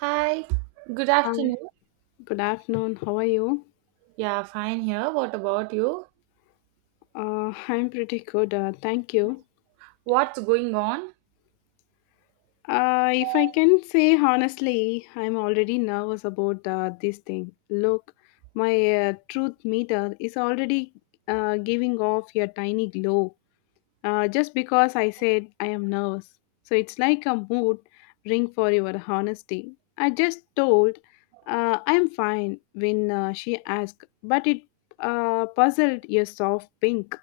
Hi, good Hi, afternoon. good afternoon. How are you? Yeah, fine here. What about you? I'm pretty good. Thank you. What's going on? If I can say honestly, I'm already nervous about this thing. Look, my truth meter is already giving off a tiny glow just because I said I am nervous. So it's like a mood ring for your honesty. I just told I'm fine when she asked, but it puzzled your soft pink.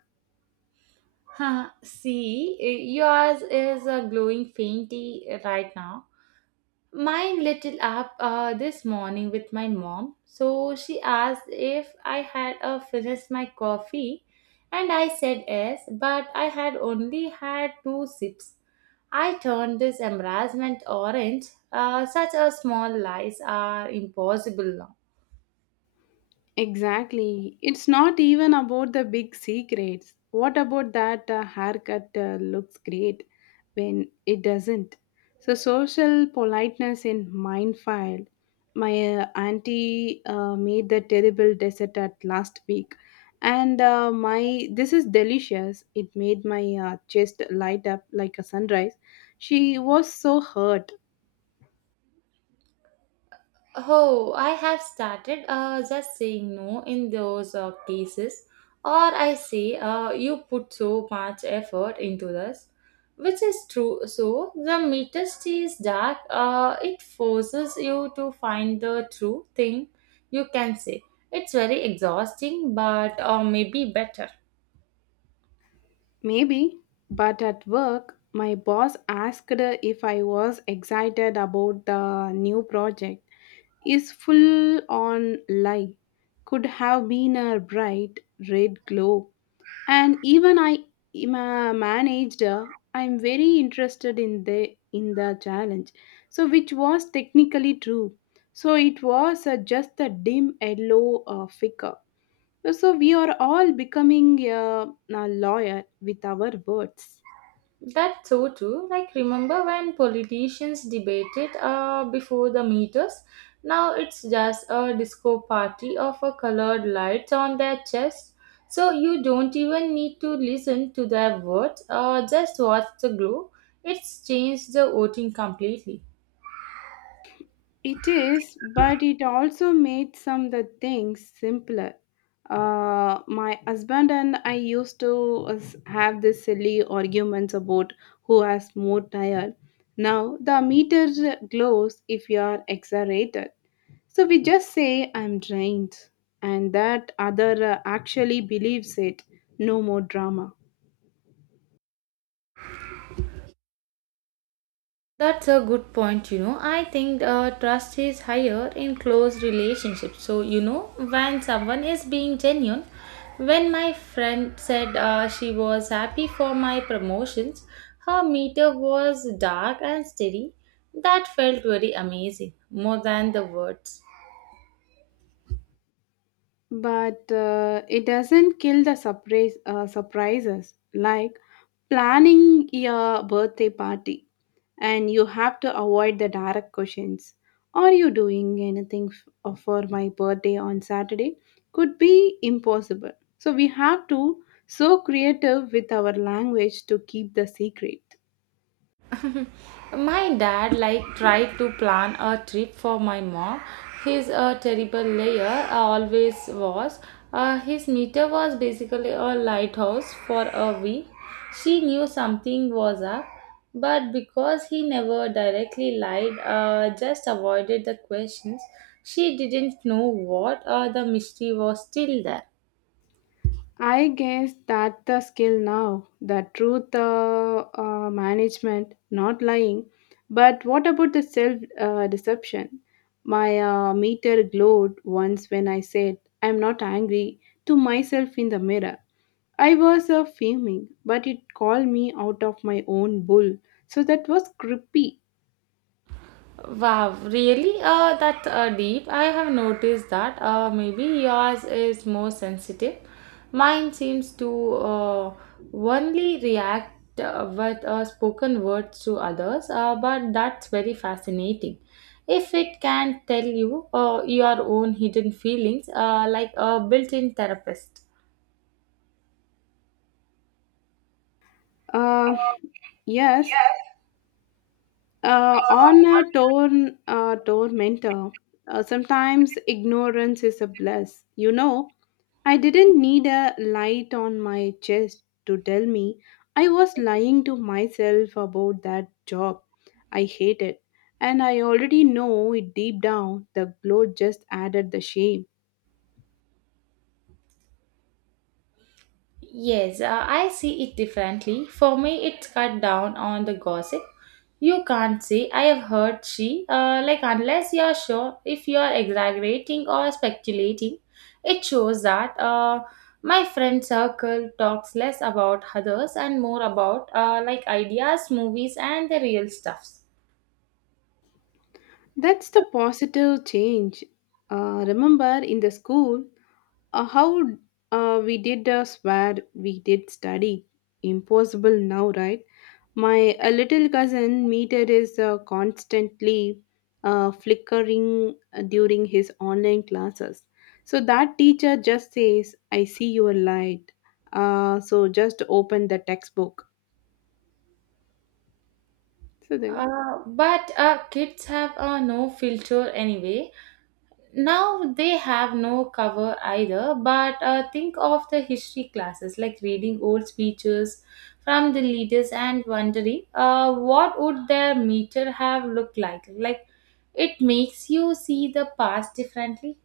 Huh? See, yours is a glowing fainty right now. Mine lit it up this morning with my mom. So she asked if I had finished my coffee, and I said yes, but I had only had two sips. I turned this embarrassment orange. Such a small lies are impossible now. Exactly. It's not even about the big secrets. What about that haircut looks great when it doesn't? So, social politeness in Mindfield. My auntie made the terrible dessert at last week, and my this is delicious. It made my chest light up like a sunrise. She was so hurt. Oh, I have started just saying no in those cases, or I say you put so much effort into this, which is true. So the meter stays dark. It forces you to find the true thing you can say. It's very exhausting, but maybe better. Maybe, but at work, my boss asked if I was excited about the new project. Is full on lie. Could have been a bright red glow. And even I am a manager. I'm very interested in the challenge. So which was technically true. So it was just a dim yellow flicker. So we are all becoming a lawyer with our words. That's so true. Like, remember when politicians debated before the meters? Now it's just a disco party of colored lights on their chest. So you don't even need to listen to their words, just watch the glow. It's changed the voting completely. It is, but it also made some the things simpler. My husband and I have this silly arguments about who has more tire. Now the meter glows if you are exaggerated. So we just say I'm drained, and that other actually believes it. No more drama. That's a good point, you know. I think trust is higher in close relationships. So, you know, when someone is being genuine, when my friend said she was happy for my promotions, her meter was dark and steady. That felt very amazing, more than the words. But it doesn't kill the surprises like planning your birthday party, and you have to avoid the direct questions. Are you doing anything for my birthday on Saturday? Could be impossible, so we have to so creative with our language to keep the secret. My dad like tried to plan a trip for my mom. He's a terrible liar, always was. His meter was basically a lighthouse for a week. She knew something was up, but because he never directly lied, just avoided the questions, she didn't know what the mystery was still there. I guess that the skill now, the truth, management, not lying. But what about the self deception? My meter glowed once when I said, I'm not angry to myself in the mirror. I was fuming, but it called me out of my own bull. So that was creepy. Wow, really? That deep. I have noticed that. Maybe yours is more sensitive. Mine seems to only react with spoken words to others, but that's very fascinating. If it can tell you your own hidden feelings, like a built in therapist. Uh, yes, on a torn torment, sometimes ignorance is a bliss, you know. I didn't need a light on my chest to tell me I was lying to myself about that job. I hate it, and I already know it deep down. The glow just added the shame. Yes, I see it differently. For me, it's cut down on the gossip. You can't say, I have heard she, like, unless you're sure if you're exaggerating or speculating. It shows that my friend circle talks less about others and more about, like, ideas, movies, and the real stuffs. That's the positive change. Remember in the school, how we did, swear, we did study. Impossible now, right? My little cousin meter is constantly flickering during his online classes. So that teacher just says, I see your light. So just open the textbook. So then. But kids have no filter anyway. Now they have no cover either but think of the history classes, like reading old speeches from the leaders and wondering what would their meter have looked like. It makes you see the past differently.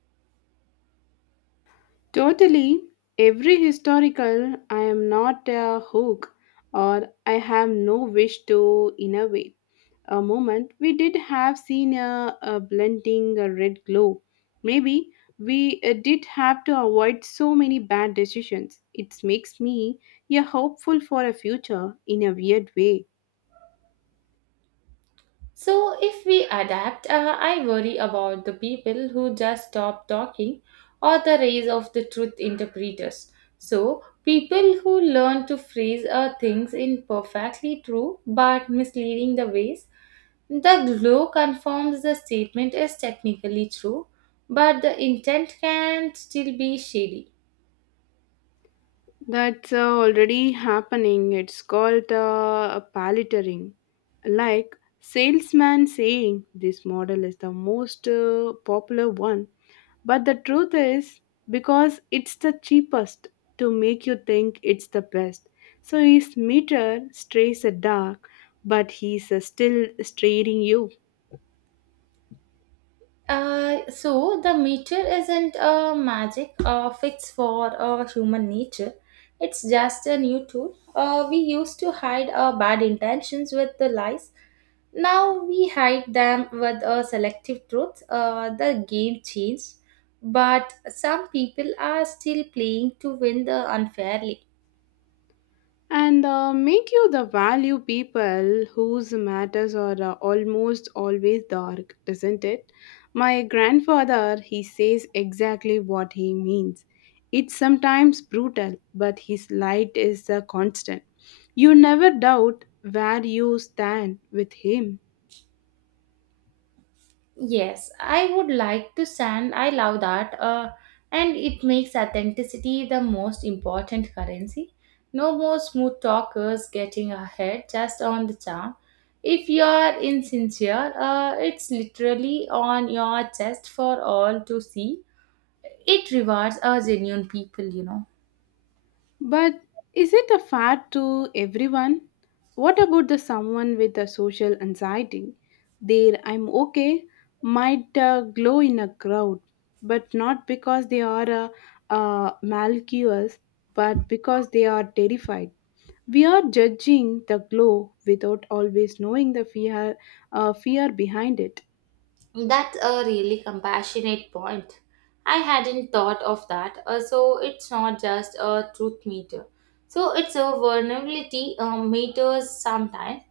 Totally, every historical, I am not a hook or I have no wish to innovate. A moment we did have seen a blending a red glow. Maybe we did have to avoid so many bad decisions. It makes me a hopeful for a future in a weird way. So, if we adapt, I worry about the people who just stop talking or the rise of the truth interpreters. So, people who learn to phrase things in perfectly true but misleading the ways. The law confirms the statement is technically true, but the intent can still be shady. That's already happening. It's called palletering. Like salesman saying this model is the most popular one, but the truth is because it's the cheapest to make you think it's the best. So his meter strays a dark, but he's still straying you. So the meter isn't a magic fix for human nature. It's just a new tool. We used to hide our bad intentions with the lies. Now we hide them with a selective truth. The game changed, but some people are still playing to win the unfairly. And make you the value people whose matters are almost always dark, isn't it? My grandfather, he says exactly what he means. It's sometimes brutal, but his light is constant. You never doubt where you stand with him. Yes, I would like to send. I love that. And it makes authenticity the most important currency. No more smooth talkers getting ahead just on the charm. If you are insincere, it's literally on your chest for all to see. It rewards our genuine people, you know. But is it a fair to everyone? What about the someone with a social anxiety? There, I'm okay, might glow in a crowd, but not because they are, malicious, but because they are terrified. We are judging the glow without always knowing the fear behind it. That's a really compassionate point. I hadn't thought of that. So it's not just a truth meter. So it's a vulnerability meter sometimes.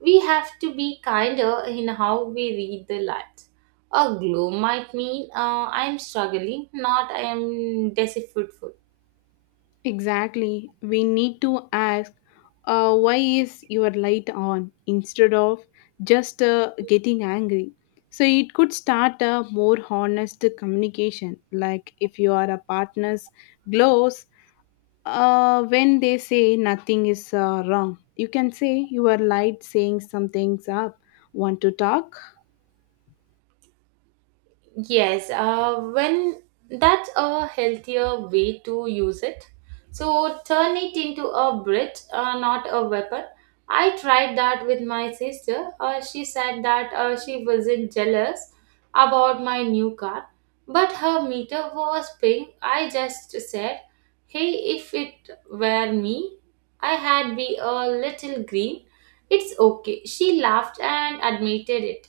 We have to be kinder in how we read the light. A glow might mean I'm struggling, not I'm deceitful. Exactly. We need to ask, why is your light on instead of just getting angry? So it could start a more honest communication. Like if you are a partner's glows, when they say nothing is wrong, you can say your light saying something's up. Want to talk? Yes, when that's a healthier way to use it. So turn it into a bridge, not a weapon. I tried that with my sister. She said that she wasn't jealous about my new car, but her meter was pink. I just said, "Hey, if it were me, I had be a little green. It's okay." She laughed and admitted it.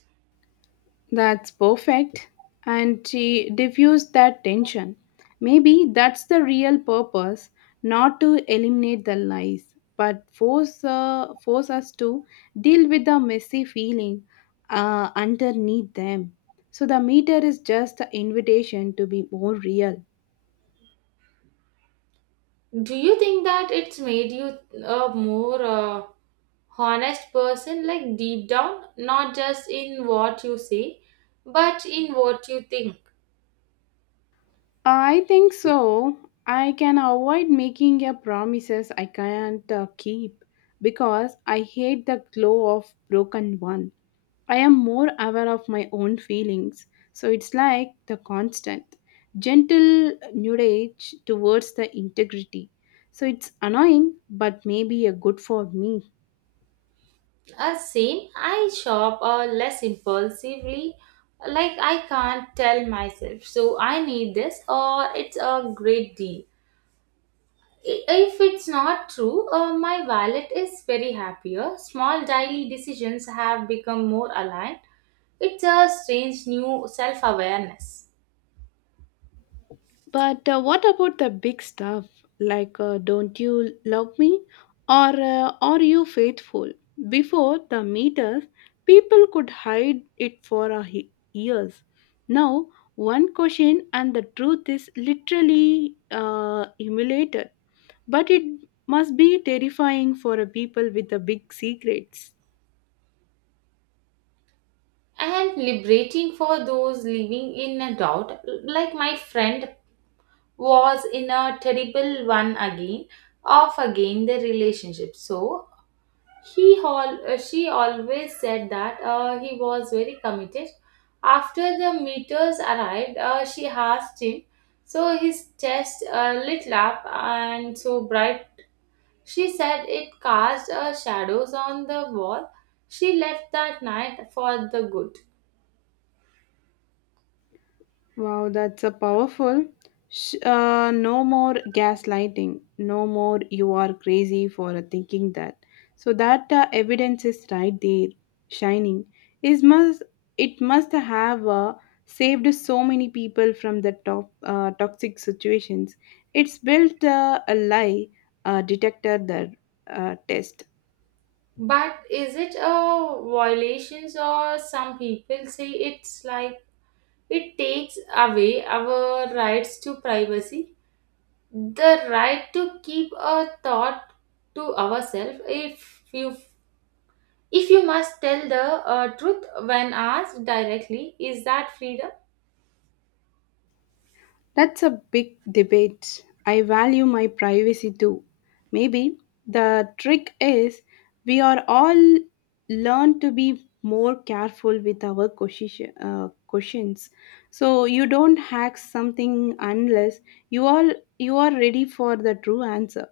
That's perfect. And she diffused that tension. Maybe that's the real purpose, not to eliminate the lies, but force, force us to deal with the messy feeling underneath them. So the meter is just an invitation to be more real. Do you think that it's made you a more honest person, like deep down, not just in what you say, but in what you think? I think so. I can avoid making a promises I can't keep because I hate the glow of broken one. I am more aware of my own feelings. So it's like the constant, gentle nudge towards the integrity. So it's annoying, but maybe a good for me. Same, I shop less impulsively, like I can't tell myself, so I need this, or it's a great deal. If it's not true, my wallet is very happier. Small daily decisions have become more aligned. It's a strange new self awareness. But what about the big stuff like don't you love me or are you faithful? Before the meters, people could hide it for years. Now, one question and the truth is literally emulated. But it must be terrifying for a people with a big secrets. And liberating for those living in a doubt, like my friend was in a terrible one again of again the relationship. So he all she always said that he was very committed. After the meters arrived, she asked him, so his chest lit up and so bright, she said it cast shadows on the wall. She left that night for the good. Wow, that's a powerful. No more gaslighting. No more you are crazy for thinking that. So that evidence is right there, shining. Is must it must have saved so many people from the top toxic situations. It's built a lie detector the test. But is it a violation, or some people say it's like it takes away our rights to privacy? The right to keep a thought to ourselves, if you must tell the truth when asked directly, is that freedom? That's a big debate. I value my privacy too. Maybe the trick is we are all learn to be more careful with our questions. So you don't hack something unless you all you are ready for the true answer,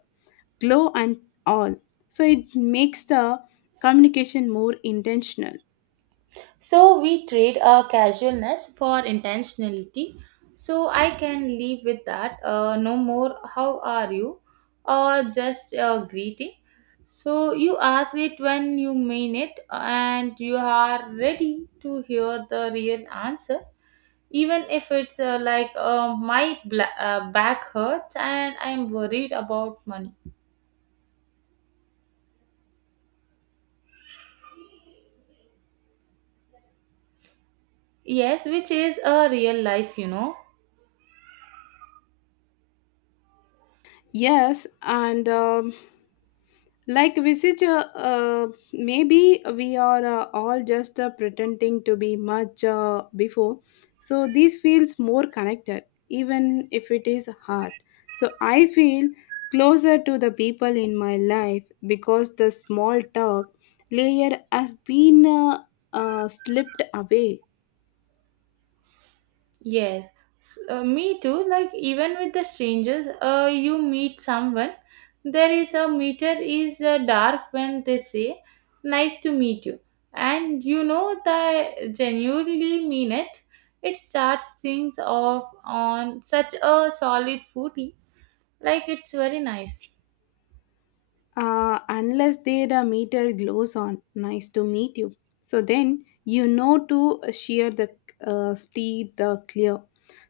glow and all. So it makes the communication more intentional. So we trade a casualness for intentionality. So I can leave with that. No more. How are you? Or just a greeting. So you ask it when you mean it, and you are ready to hear the real answer, even if it's like back hurts and I'm worried about money. Yes, which is a real life, you know. Yes, and. Like visage, maybe we are all just pretending to be much before, so this feels more connected even if it is hard. So I feel closer to the people in my life because the small talk layer has been, slipped away. Yes, me too. Like even with the strangers, you meet someone, there is a meter is dark when they say, "Nice to meet you," and you know they genuinely mean it. It starts things off on such a solid footy. Like it's very nice. Unless they the meter glows on nice to meet you. So then you know to shear the steer the clear.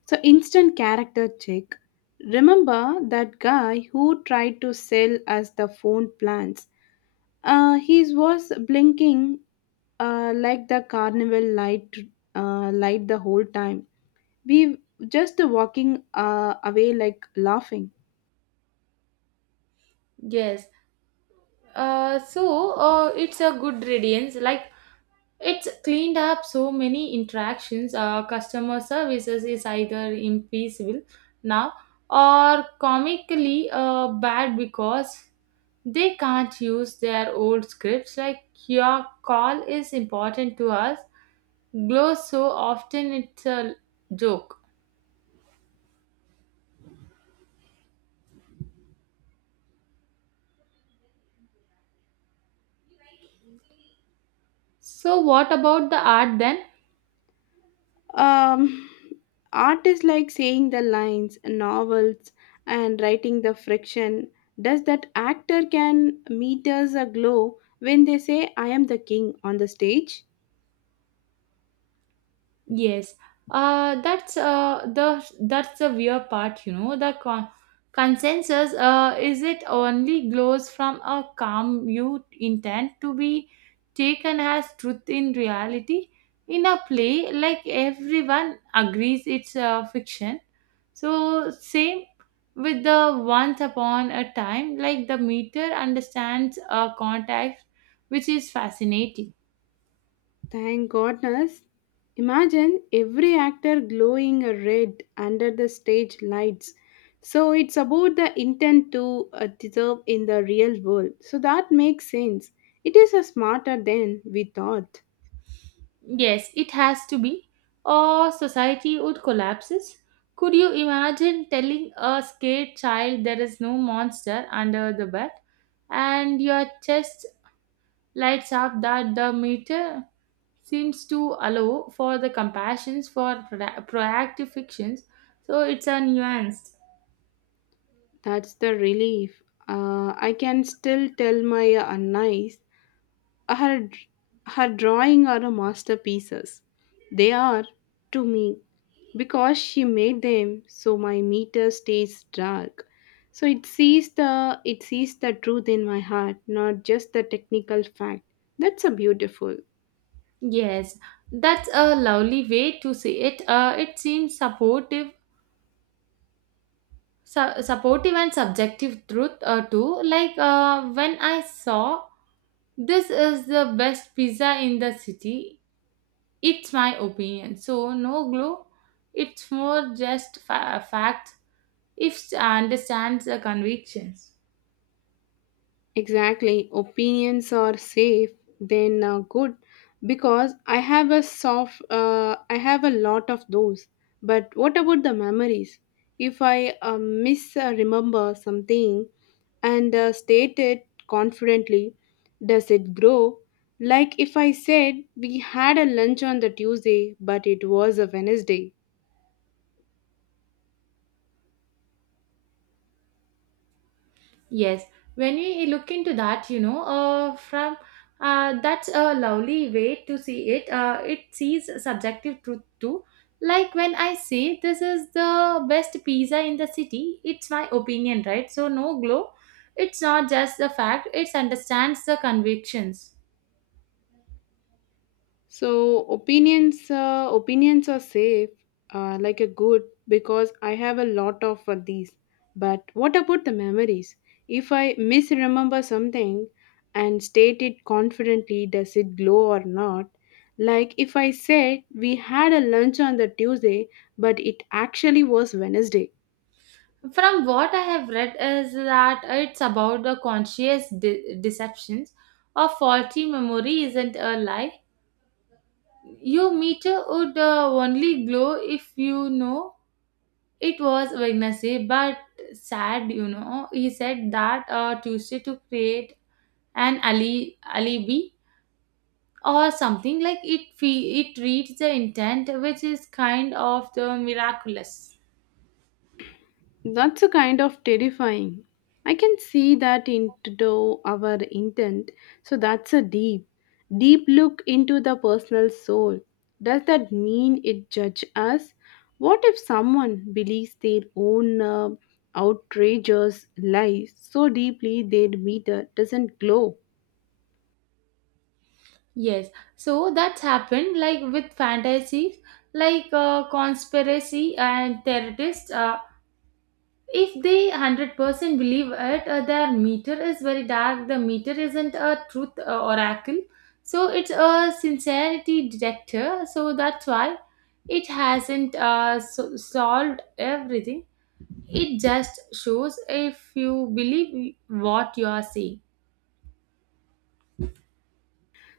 So instant character check. Remember that guy who tried to sell us the phone plans? He was blinking like the carnival light the whole time. We just walking away like laughing. Yes. So it's a good radiance. Like it's cleaned up so many interactions. Customer services is either impeccable now or comically bad because they can't use their old scripts. Like your call is important to us. Glows so often it's a joke. So what about the art then? Um, Artists like saying the lines, novels, and writing the friction. Does that actor can meet us aglow when they say I am the king on the stage? Yes, that's the weird part, you know. The consensus is it only glows from a calm you intend to be taken as truth in reality. In a play, like everyone agrees it's a fiction. So same with the once upon a time, like the meter understands a context, which is fascinating. Thank goodness. Imagine every actor glowing red under the stage lights. So it's about the intent to deserve in the real world. So that makes sense. It is a smarter than we thought. Yes, it has to be, or society would collapses. Could you imagine telling a scared child there is no monster under the bed, and your chest lights up? That the meter seems to allow for the compassions for proactive fictions? So it's a nuanced. That's the relief. I can still tell my nice her her drawing are a masterpieces. They are to me because she made them. So my meter stays dark. So it sees the truth in my heart, not just the technical fact. That's a beautiful. Yes, that's a lovely way to say it. It seems supportive, supportive and subjective truth too. Like when I saw this is the best pizza in the city. It's my opinion. So, no glue. It's more just fact if understands the convictions. Exactly. Opinions are safe, then good, because I have a soft, I have a lot of those. But what about the memories? If I miss remember something and state it confidently, does it grow? Like if I said we had a lunch on the Tuesday, but it was a Wednesday. Yes, when we look into that, you know, from that's a lovely way to see it. It sees subjective truth too. Like when I say this is the best pizza in the city, it's my opinion, right? So no glow. It's not just the fact; it understands the convictions. So opinions are safe, like a good, because I have a lot of these. But what about the memories? If I misremember something and state it confidently, does it glow or not? Like if I said we had a lunch on the Tuesday, but it actually was Wednesday. From what I have read is that it's about the conscious deceptions, or faulty memory isn't a lie. Your meter would only glow if you know it was Wednesday, but sad, you know. He said that Tuesday to create an alibi or something like it. It reads the intent, which is kind of the miraculous. That's a kind of terrifying. I can see that into our intent. So that's a deep, deep look into the personal soul. Does that mean it judge us? What if someone believes their own outrageous lies so deeply their meter doesn't glow? Yes, so that's happened like with fantasies, like conspiracy and terrorists. If they 100% believe it, their meter is very dark. The meter isn't a truth oracle, so it's a sincerity detector. So that's why it hasn't solved everything. It just shows if you believe what you are saying.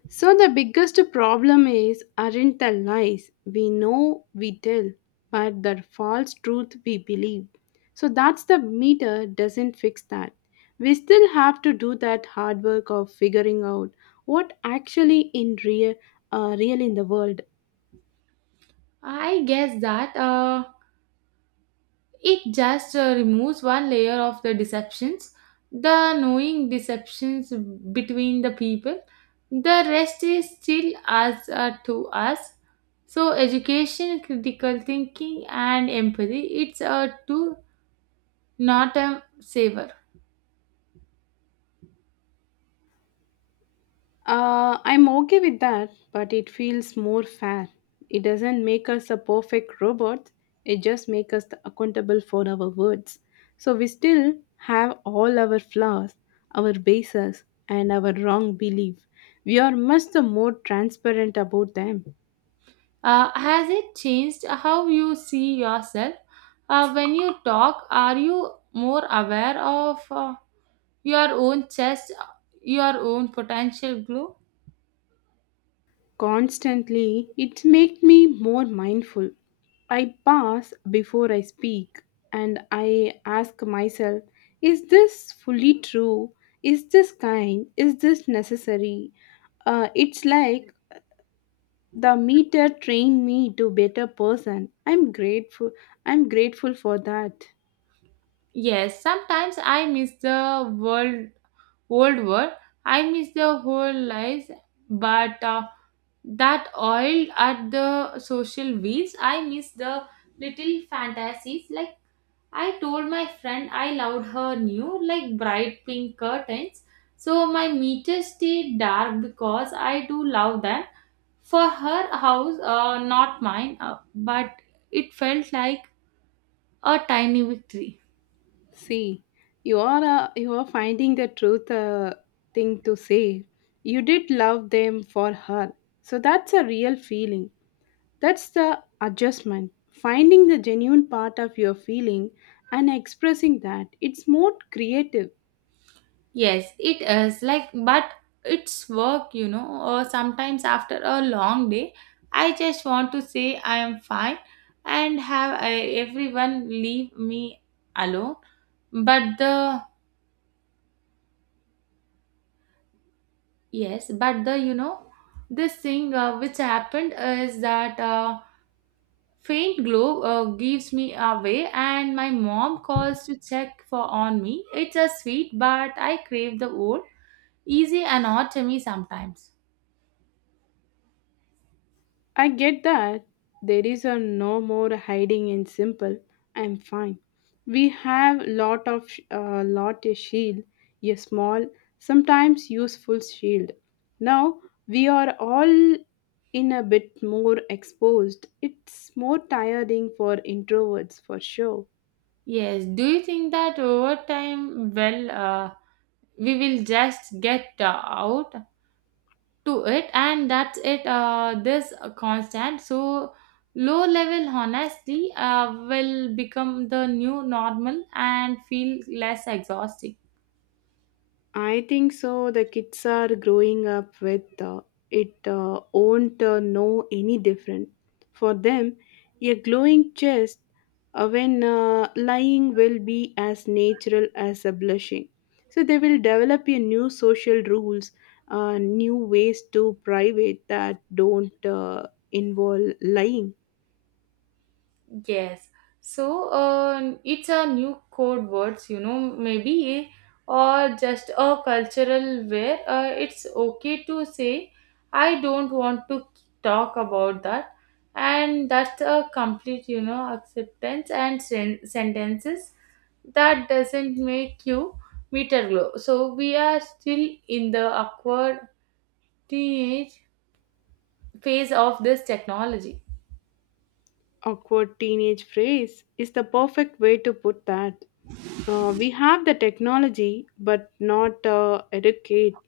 So, the biggest problem is aren't the lies we know we tell, but the false truth we believe. So, that's the meter doesn't fix that. We still have to do that hard work of figuring out what actually in real, real in the world. I guess that. It just removes one layer of the deceptions, the knowing deceptions between the people. The rest is still us to us. So education, critical thinking, and empathy. It's a two, not a saver. I'm okay with that, but it feels more fair. It doesn't make us a perfect robot, it just makes us accountable for our words. So we still have all our flaws, our bases, and our wrong belief. We are much the more transparent about them. Has it changed how you see yourself? When you talk, are you more aware of your own chest, your own potential glow? Constantly, it makes me more mindful. I pause before I speak and I ask myself, is this fully true? Is this kind? Is this necessary? It's like the meter trained me to better person. I'm grateful for that. Yes, sometimes I miss the world old world. I miss the whole lives, but that oil at the social wheels. I miss the little fantasies. Like I told my friend, I loved her new like bright pink curtains. So my meters stay dark because I do love them. For her house, not mine, but it felt like a tiny victory. See, you are finding the truth thing to say. You did love them for her. So that's a real feeling. That's the adjustment. Finding the genuine part of your feeling and expressing that. It's more creative. Yes, it is like, but it's work, you know, or sometimes after a long day, I just want to say I am fine and everyone leave me alone. But the, yes, you know, this thing which happened is that faint glow gives me away and my mom calls to check for on me. It's a sweet, but I crave the old, easy and odd to me sometimes. I get that there is a no more hiding in simple. I'm fine. We have lot a shield, a small, sometimes useful shield. Now we are all in a bit more exposed. It's more tiring for introverts for sure. Yes, do you think that over time, well, we will just get out to it and that's it, this constant. So, low level honesty will become the new normal and feel less exhausting. I think so. The kids are growing up with it, won't know any different. For them, a glowing chest when lying will be as natural as a blushing. So they will develop a new social rules, new ways to private that don't involve lying. Yes. So it's a new code words, you know, maybe or just a cultural where it's okay to say I don't want to talk about that, and that's a complete, you know, acceptance and sentences that doesn't make you meter glow. So we are still in the awkward teenage phase of this technology. Awkward teenage phrase is the perfect way to put that. We have the technology, but not educate.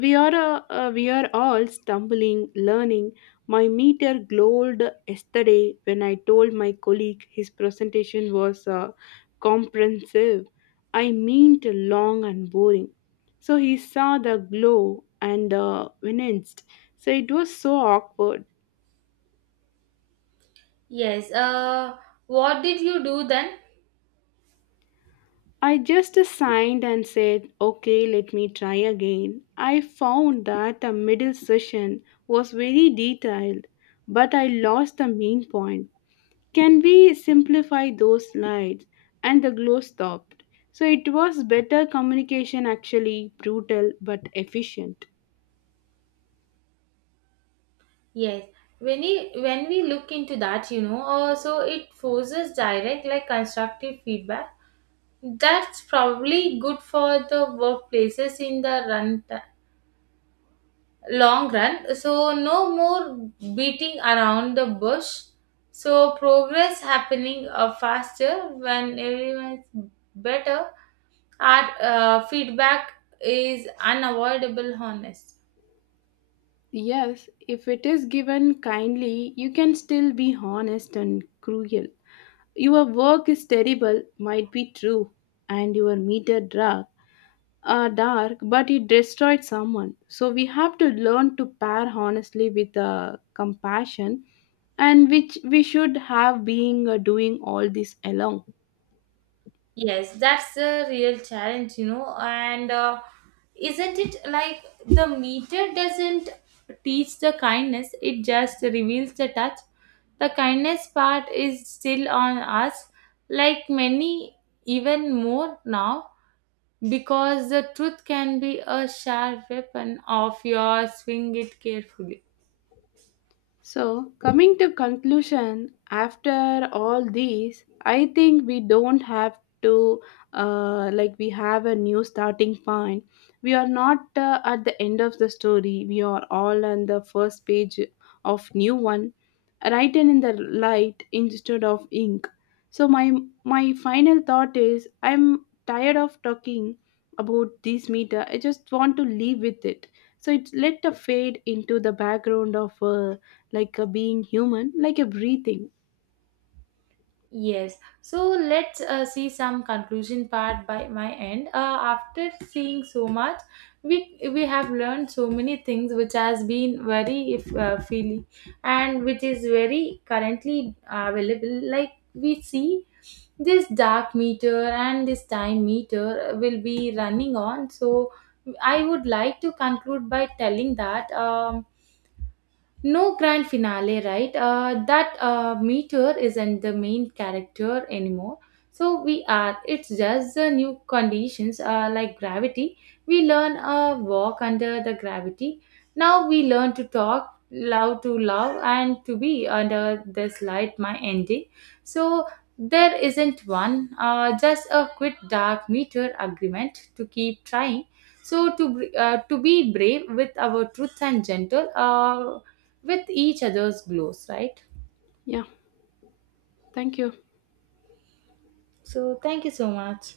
We are all stumbling, learning. My meter glowed yesterday when I told my colleague his presentation was comprehensive. I meant long and boring. So he saw the glow and winced. So it was so awkward. Yes. What did you do then? I just signed and said, okay, let me try again. I found that the middle session was very detailed, but I lost the main point. Can we simplify those slides? And the glow stopped. So it was better communication, actually brutal but efficient. Yes, when we look into that, you know, so it forces direct like constructive feedback. That's probably good for the workplaces in the run long run. So no more beating around the bush. So progress happening faster when everyone's better. Our feedback is unavoidable, honest. Yes, if it is given kindly, you can still be honest and cruel. Your work is terrible, might be true, and your meter drug dark, but it destroyed someone. So we have to learn to pair honestly with compassion, and which we should have being doing all this alone. Yes, that's the real challenge, you know. And isn't it like the meter doesn't teach the kindness, it just reveals the touch. The kindness part is still on us, like many, even more now, because the truth can be a sharp weapon of yours, swing it carefully. So, coming to conclusion, after all these, I think we don't have to like we have a new starting point. We are not at the end of the story. We are all on the first page of new one, written in the light instead of ink. So my final thought is I'm tired of talking about this meter. I just want to leave with it. So it let the fade into the background of. Like a being human, like a breathing. Yes, so let's see some conclusion part by my end. After seeing so much, we have learned so many things which has been very if feely and which is very currently available. Like we see this dark meter and this time meter will be running on. So I would like to conclude by telling that. No grand finale, right? That meteor isn't the main character anymore. So we are. It's just the new conditions like gravity. We learn walk under the gravity. Now we learn to talk, love to love, and to be under this light, my ending. So there isn't one, just a quit dark meteor agreement to keep trying. So to to be brave with our truth and gentle. With each other's glows, right? Yeah, thank you. So, thank you so much.